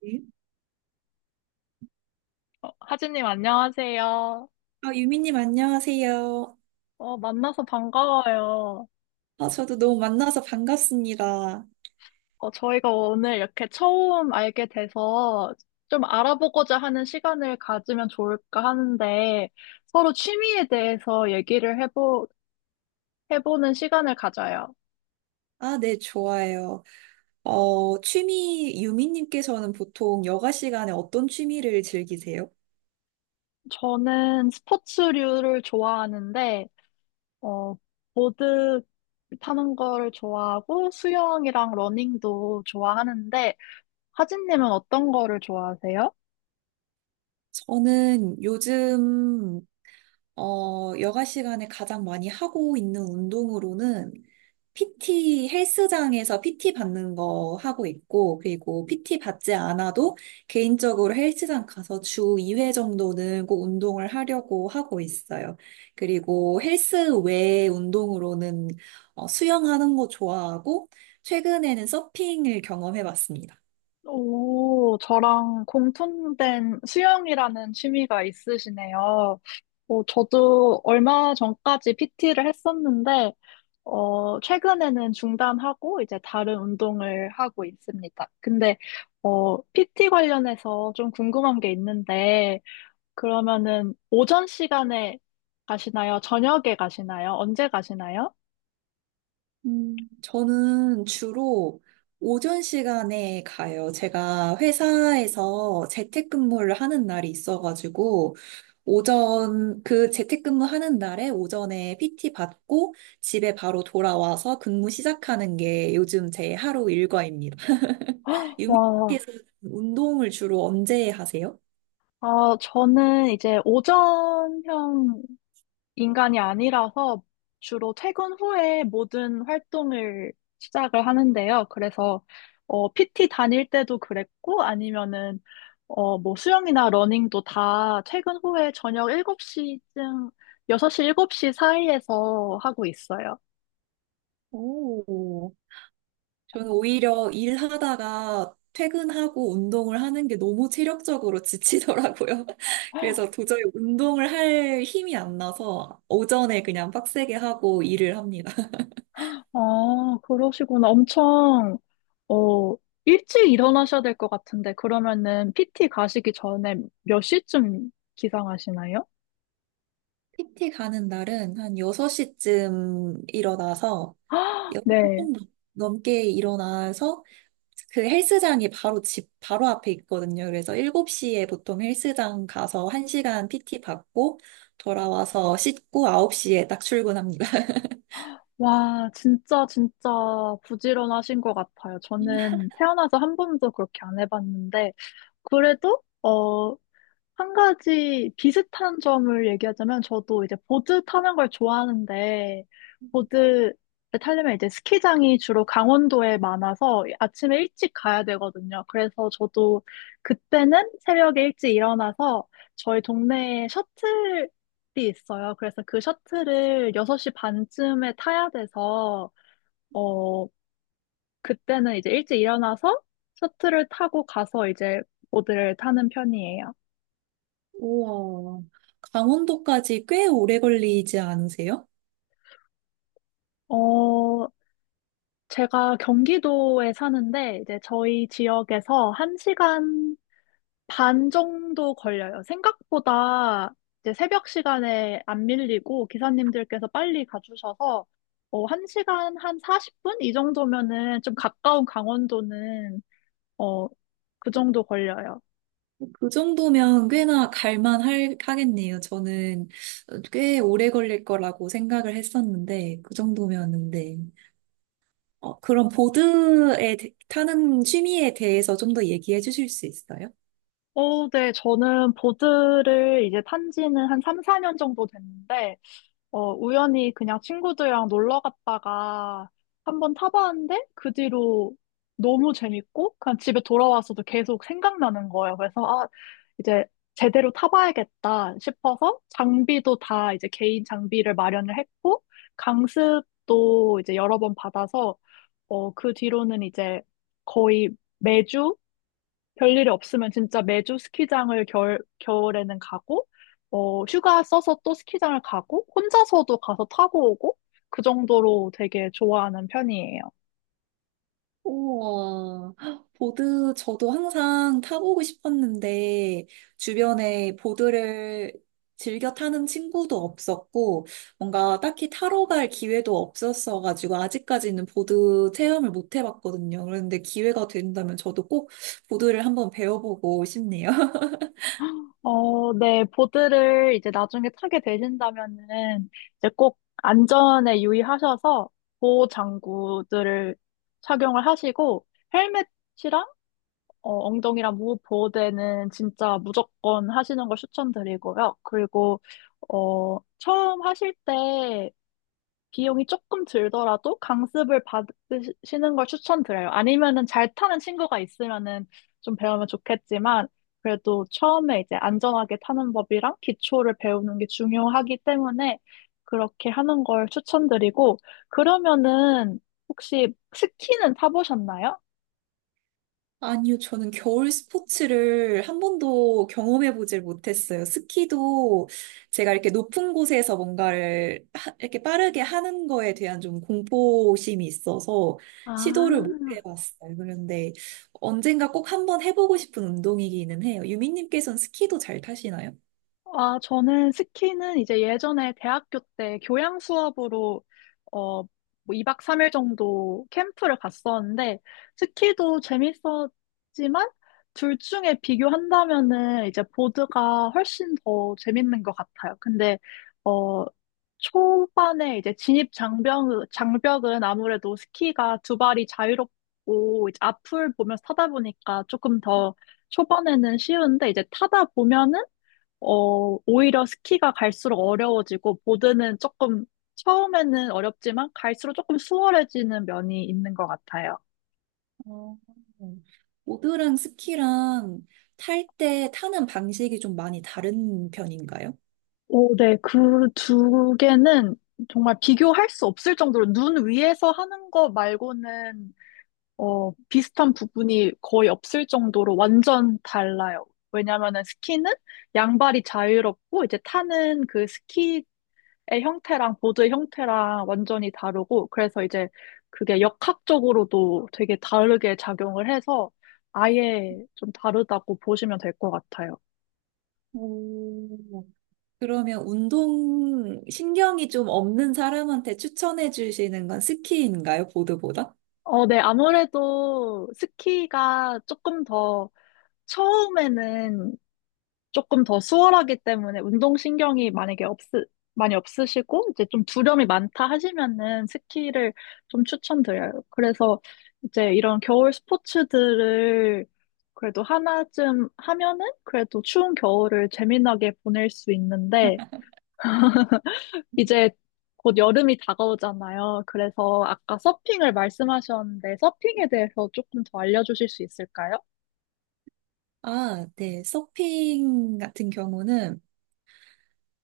네. 하진님, 안녕하세요. 아, 유미님, 안녕하세요. 만나서 반가워요. 아, 저도 너무 만나서 반갑습니다. 저희가 오늘 이렇게 처음 알게 돼서 좀 알아보고자 하는 시간을 가지면 좋을까 하는데 서로 취미에 대해서 해보는 시간을 가져요. 아, 네, 좋아요. 취미, 유미님께서는 보통 여가 시간에 어떤 취미를 즐기세요? 저는 스포츠류를 좋아하는데, 어, 보드 타는 거를 좋아하고 수영이랑 러닝도 좋아하는데, 하진님은 어떤 거를 좋아하세요? 저는 요즘 여가 시간에 가장 많이 하고 있는 운동으로는 PT 헬스장에서 PT 받는 거 하고 있고, 그리고 PT 받지 않아도 개인적으로 헬스장 가서 주 2회 정도는 꼭 운동을 하려고 하고 있어요. 그리고 헬스 외 운동으로는 수영하는 거 좋아하고, 최근에는 서핑을 경험해 봤습니다. 오, 저랑 공통된 수영이라는 취미가 있으시네요. 저도 얼마 전까지 PT를 했었는데, 최근에는 중단하고 이제 다른 운동을 하고 있습니다. 근데, PT 관련해서 좀 궁금한 게 있는데, 그러면은 오전 시간에 가시나요? 저녁에 가시나요? 언제 가시나요? 저는 주로 오전 시간에 가요. 제가 회사에서 재택근무를 하는 날이 있어가지고, 오전, 그 재택근무 하는 날에 오전에 PT 받고 집에 바로 돌아와서 근무 시작하는 게 요즘 제 하루 일과입니다. 와, 유미씨에서 운동을 주로 언제 하세요? 아, 저는 이제 오전형 인간이 아니라서 주로 퇴근 후에 모든 활동을 시작을 하는데요. 그래서 PT 다닐 때도 그랬고 아니면은 뭐 수영이나 러닝도 다 퇴근 후에 저녁 일곱 시쯤 여섯 시쯤 6시, 7시 사이에서 하고 있어요. 오. 저는 오히려 일하다가 퇴근하고 운동을 하는 게 너무 체력적으로 지치더라고요. 그래서 도저히 운동을 할 힘이 안 나서 오전에 그냥 빡세게 하고 일을 합니다. 아, 그러시구나. 엄청 어, 일찍 일어나셔야 될 것 같은데 그러면은 PT 가시기 전에 몇 시쯤 기상하시나요? PT 가는 날은 한 6시쯤 일어나서 6시 네. 좀 넘- 넘게 일어나서 그 헬스장이 바로 집 바로 앞에 있거든요. 그래서 7시에 보통 헬스장 가서 1시간 PT 받고 돌아와서 씻고 9시에 딱 출근합니다. 와, 진짜, 진짜 부지런하신 것 같아요. 저는 태어나서 한 번도 그렇게 안 해봤는데, 그래도, 한 가지 비슷한 점을 얘기하자면 저도 이제 보드 타는 걸 좋아하는데 보드 타려면 이제 스키장이 주로 강원도에 많아서 아침에 일찍 가야 되거든요. 그래서 저도 그때는 새벽에 일찍 일어나서 저희 동네에 셔틀이 있어요. 그래서 그 셔틀을 6시 반쯤에 타야 돼서 어 그때는 이제 일찍 일어나서 셔틀을 타고 가서 이제 보드를 타는 편이에요. 우와. 강원도까지 꽤 오래 걸리지 않으세요? 어, 제가 경기도에 사는데 이제 저희 지역에서 한 시간 반 정도 걸려요. 생각보다 이제 새벽 시간에 안 밀리고 기사님들께서 빨리 가주셔서 한 시간 한 40분? 이 정도면은 좀 가까운 강원도는 어, 그 정도 걸려요. 그 정도면 하겠네요. 저는 꽤 오래 걸릴 거라고 생각을 했었는데, 그 정도면은, 네. 그럼 타는 취미에 대해서 좀 더 얘기해 주실 수 있어요? 어, 네, 저는 보드를 이제 탄 지는 한 3, 4년 정도 됐는데 우연히 그냥 친구들이랑 놀러 갔다가 한번 타봤는데 그 뒤로 너무 재밌고 그냥 집에 돌아와서도 계속 생각나는 거예요. 그래서 아, 이제 제대로 타봐야겠다 싶어서 장비도 다 이제 개인 장비를 마련을 했고 강습도 이제 여러 번 받아서 그 뒤로는 이제 거의 매주 별일이 없으면 진짜 매주 스키장을 겨울에는 가고, 휴가 써서 또 스키장을 가고, 혼자서도 가서 타고 오고, 그 정도로 되게 좋아하는 편이에요. 우와, 보드 저도 항상 타보고 싶었는데 주변에 보드를 즐겨 타는 친구도 없었고 뭔가 딱히 타러 갈 기회도 없었어가지고 아직까지는 보드 체험을 못 해봤거든요. 그런데 기회가 된다면 저도 꼭 보드를 한번 배워보고 싶네요. 어, 네, 보드를 이제 나중에 타게 되신다면은, 이제 꼭 안전에 유의하셔서 보호 장구들을 착용을 하시고, 헬멧 이랑 엉덩이랑 무릎 보호대는 진짜 무조건 하시는 걸 추천드리고요. 그리고, 처음 하실 때 비용이 조금 들더라도 강습을 받으시는 걸 추천드려요. 아니면은 잘 타는 친구가 있으면은 좀 배우면 좋겠지만, 그래도 처음에 이제 안전하게 타는 법이랑 기초를 배우는 게 중요하기 때문에 그렇게 하는 걸 추천드리고, 그러면은 혹시 스키는 타보셨나요? 아니요, 저는 겨울 스포츠를 한 번도 경험해보질 못했어요. 스키도 제가 이렇게 높은 곳에서 이렇게 빠르게 하는 거에 대한 좀 공포심이 있어서 시도를 못 아, 해봤어요. 그런데 언젠가 꼭 한 번 해보고 싶은 운동이기는 해요. 유민님께서는 스키도 잘 타시나요? 아, 저는 스키는 이제 예전에 대학교 때 교양 수업으로 뭐 2박 3일 정도 캠프를 갔었는데 스키도 재밌었지만 둘 중에 비교한다면은 이제 보드가 훨씬 더 재밌는 것 같아요. 근데 어, 초반에 이제 장벽은 아무래도 스키가 두 발이 자유롭고 이제 앞을 보면서 타다 보니까 조금 더 초반에는 쉬운데 이제 타다 보면은 오히려 스키가 갈수록 어려워지고, 보드는 조금, 처음에는 어렵지만, 갈수록 조금 수월해지는 면이 있는 것 같아요. 어, 보드랑 스키랑 탈 때 타는 방식이 좀 많이 다른 편인가요? 오, 네. 그 두 개는 정말 비교할 수 없을 정도로 눈 위에서 하는 거 말고는, 비슷한 부분이 거의 없을 정도로 완전 달라요. 왜냐면은 스키는 양발이 자유롭고, 이제 타는 그 스키 형태랑 보드의 형태랑 완전히 다르고 그래서 이제 그게 역학적으로도 되게 다르게 작용을 해서 아예 좀 다르다고 보시면 될 것 같아요. 오, 그러면 운동 신경이 좀 없는 사람한테 추천해 주시는 건 스키인가요? 보드보다? 어, 네, 아무래도 스키가 조금 더 처음에는 조금 더 수월하기 때문에 운동신경이 많이 없으시고, 이제 좀 두려움이 많다 하시면은 스키를 좀 추천드려요. 그래서 이제 이런 겨울 스포츠들을 그래도 하나쯤 하면은 그래도 추운 겨울을 재미나게 보낼 수 있는데, 이제 곧 여름이 다가오잖아요. 그래서 아까 서핑을 말씀하셨는데 서핑에 대해서 조금 더 알려주실 수 있을까요? 아, 네. 서핑 같은 경우는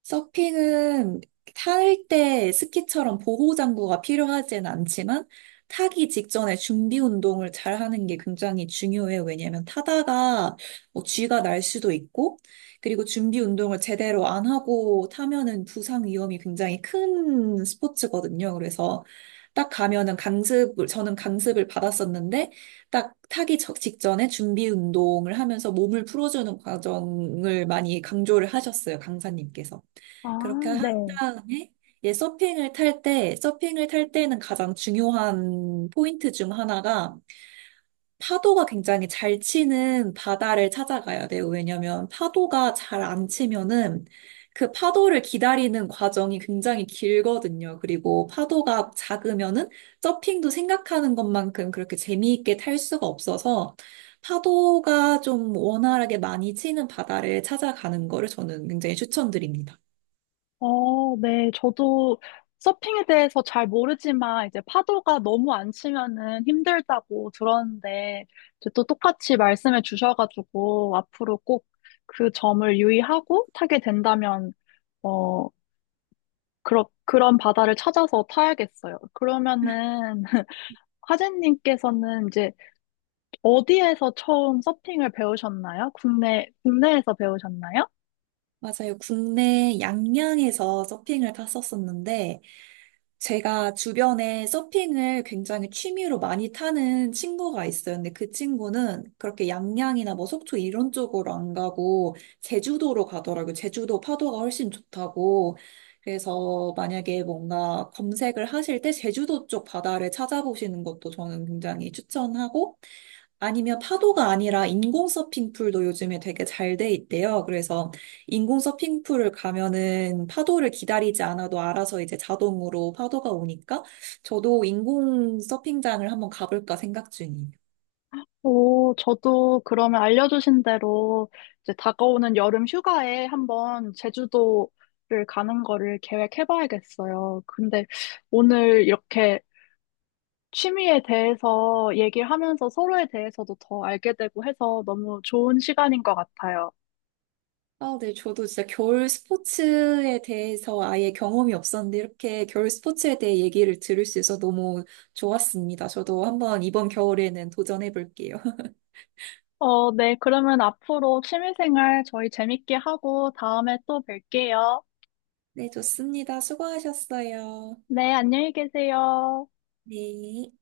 서핑은 탈 때 스키처럼 보호장구가 필요하진 않지만 타기 직전에 준비 운동을 잘 하는 게 굉장히 중요해요. 왜냐하면 타다가 뭐 쥐가 날 수도 있고, 그리고 준비 운동을 제대로 안 하고 타면은 부상 위험이 굉장히 큰 스포츠거든요. 그래서 딱 가면은 강습을, 저는 강습을 받았었는데, 딱 직전에 준비 운동을 하면서 몸을 풀어주는 과정을 많이 강조를 하셨어요, 강사님께서. 그렇게 아, 한 네. 다음에 예, 서핑을 탈 때는 가장 중요한 포인트 중 하나가 파도가 굉장히 잘 치는 바다를 찾아가야 돼요. 왜냐면 파도가 잘 안 치면은 그 파도를 기다리는 과정이 굉장히 길거든요. 그리고 파도가 작으면은 서핑도 생각하는 것만큼 그렇게 재미있게 탈 수가 없어서 파도가 좀 원활하게 많이 치는 바다를 찾아가는 거를 저는 굉장히 추천드립니다. 어, 네. 저도 서핑에 대해서 잘 모르지만 이제 파도가 너무 안 치면은 힘들다고 들었는데 이제 또 똑같이 말씀해 주셔가지고 앞으로 꼭 그 점을 유의하고 타게 된다면 어, 그런 바다를 찾아서 타야겠어요. 그러면은 화재님께서는 이제 어디에서 처음 서핑을 배우셨나요? 국내, 국내에서 배우셨나요? 맞아요. 국내 양양에서 서핑을 탔었었는데, 제가 주변에 서핑을 굉장히 취미로 많이 타는 친구가 있어요. 근데 그 친구는 그렇게 양양이나 뭐 속초 이런 쪽으로 안 가고, 제주도로 가더라고요. 제주도 파도가 훨씬 좋다고. 그래서 만약에 뭔가 검색을 하실 때 제주도 쪽 바다를 찾아보시는 것도 저는 굉장히 추천하고, 아니면 파도가 아니라 인공 서핑풀도 요즘에 되게 잘 돼 있대요. 그래서 인공 서핑풀을 가면은 파도를 기다리지 않아도 알아서 이제 자동으로 파도가 오니까 저도 인공 서핑장을 한번 가볼까 생각 중이에요. 오, 저도 그러면 알려주신 대로 이제 다가오는 여름 휴가에 한번 제주도를 가는 거를 계획해봐야겠어요. 근데 오늘 이렇게 취미에 대해서 얘기를 하면서 서로에 대해서도 더 알게 되고 해서 너무 좋은 시간인 것 같아요. 아, 네. 저도 진짜 겨울 스포츠에 대해서 아예 경험이 없었는데 이렇게 겨울 스포츠에 대해 얘기를 들을 수 있어서 너무 좋았습니다. 저도 한번 이번 겨울에는 도전해 볼게요. 어, 네, 그러면 앞으로 취미생활 저희 재밌게 하고 다음에 또 뵐게요. 네, 좋습니다. 수고하셨어요. 네, 안녕히 계세요. 네.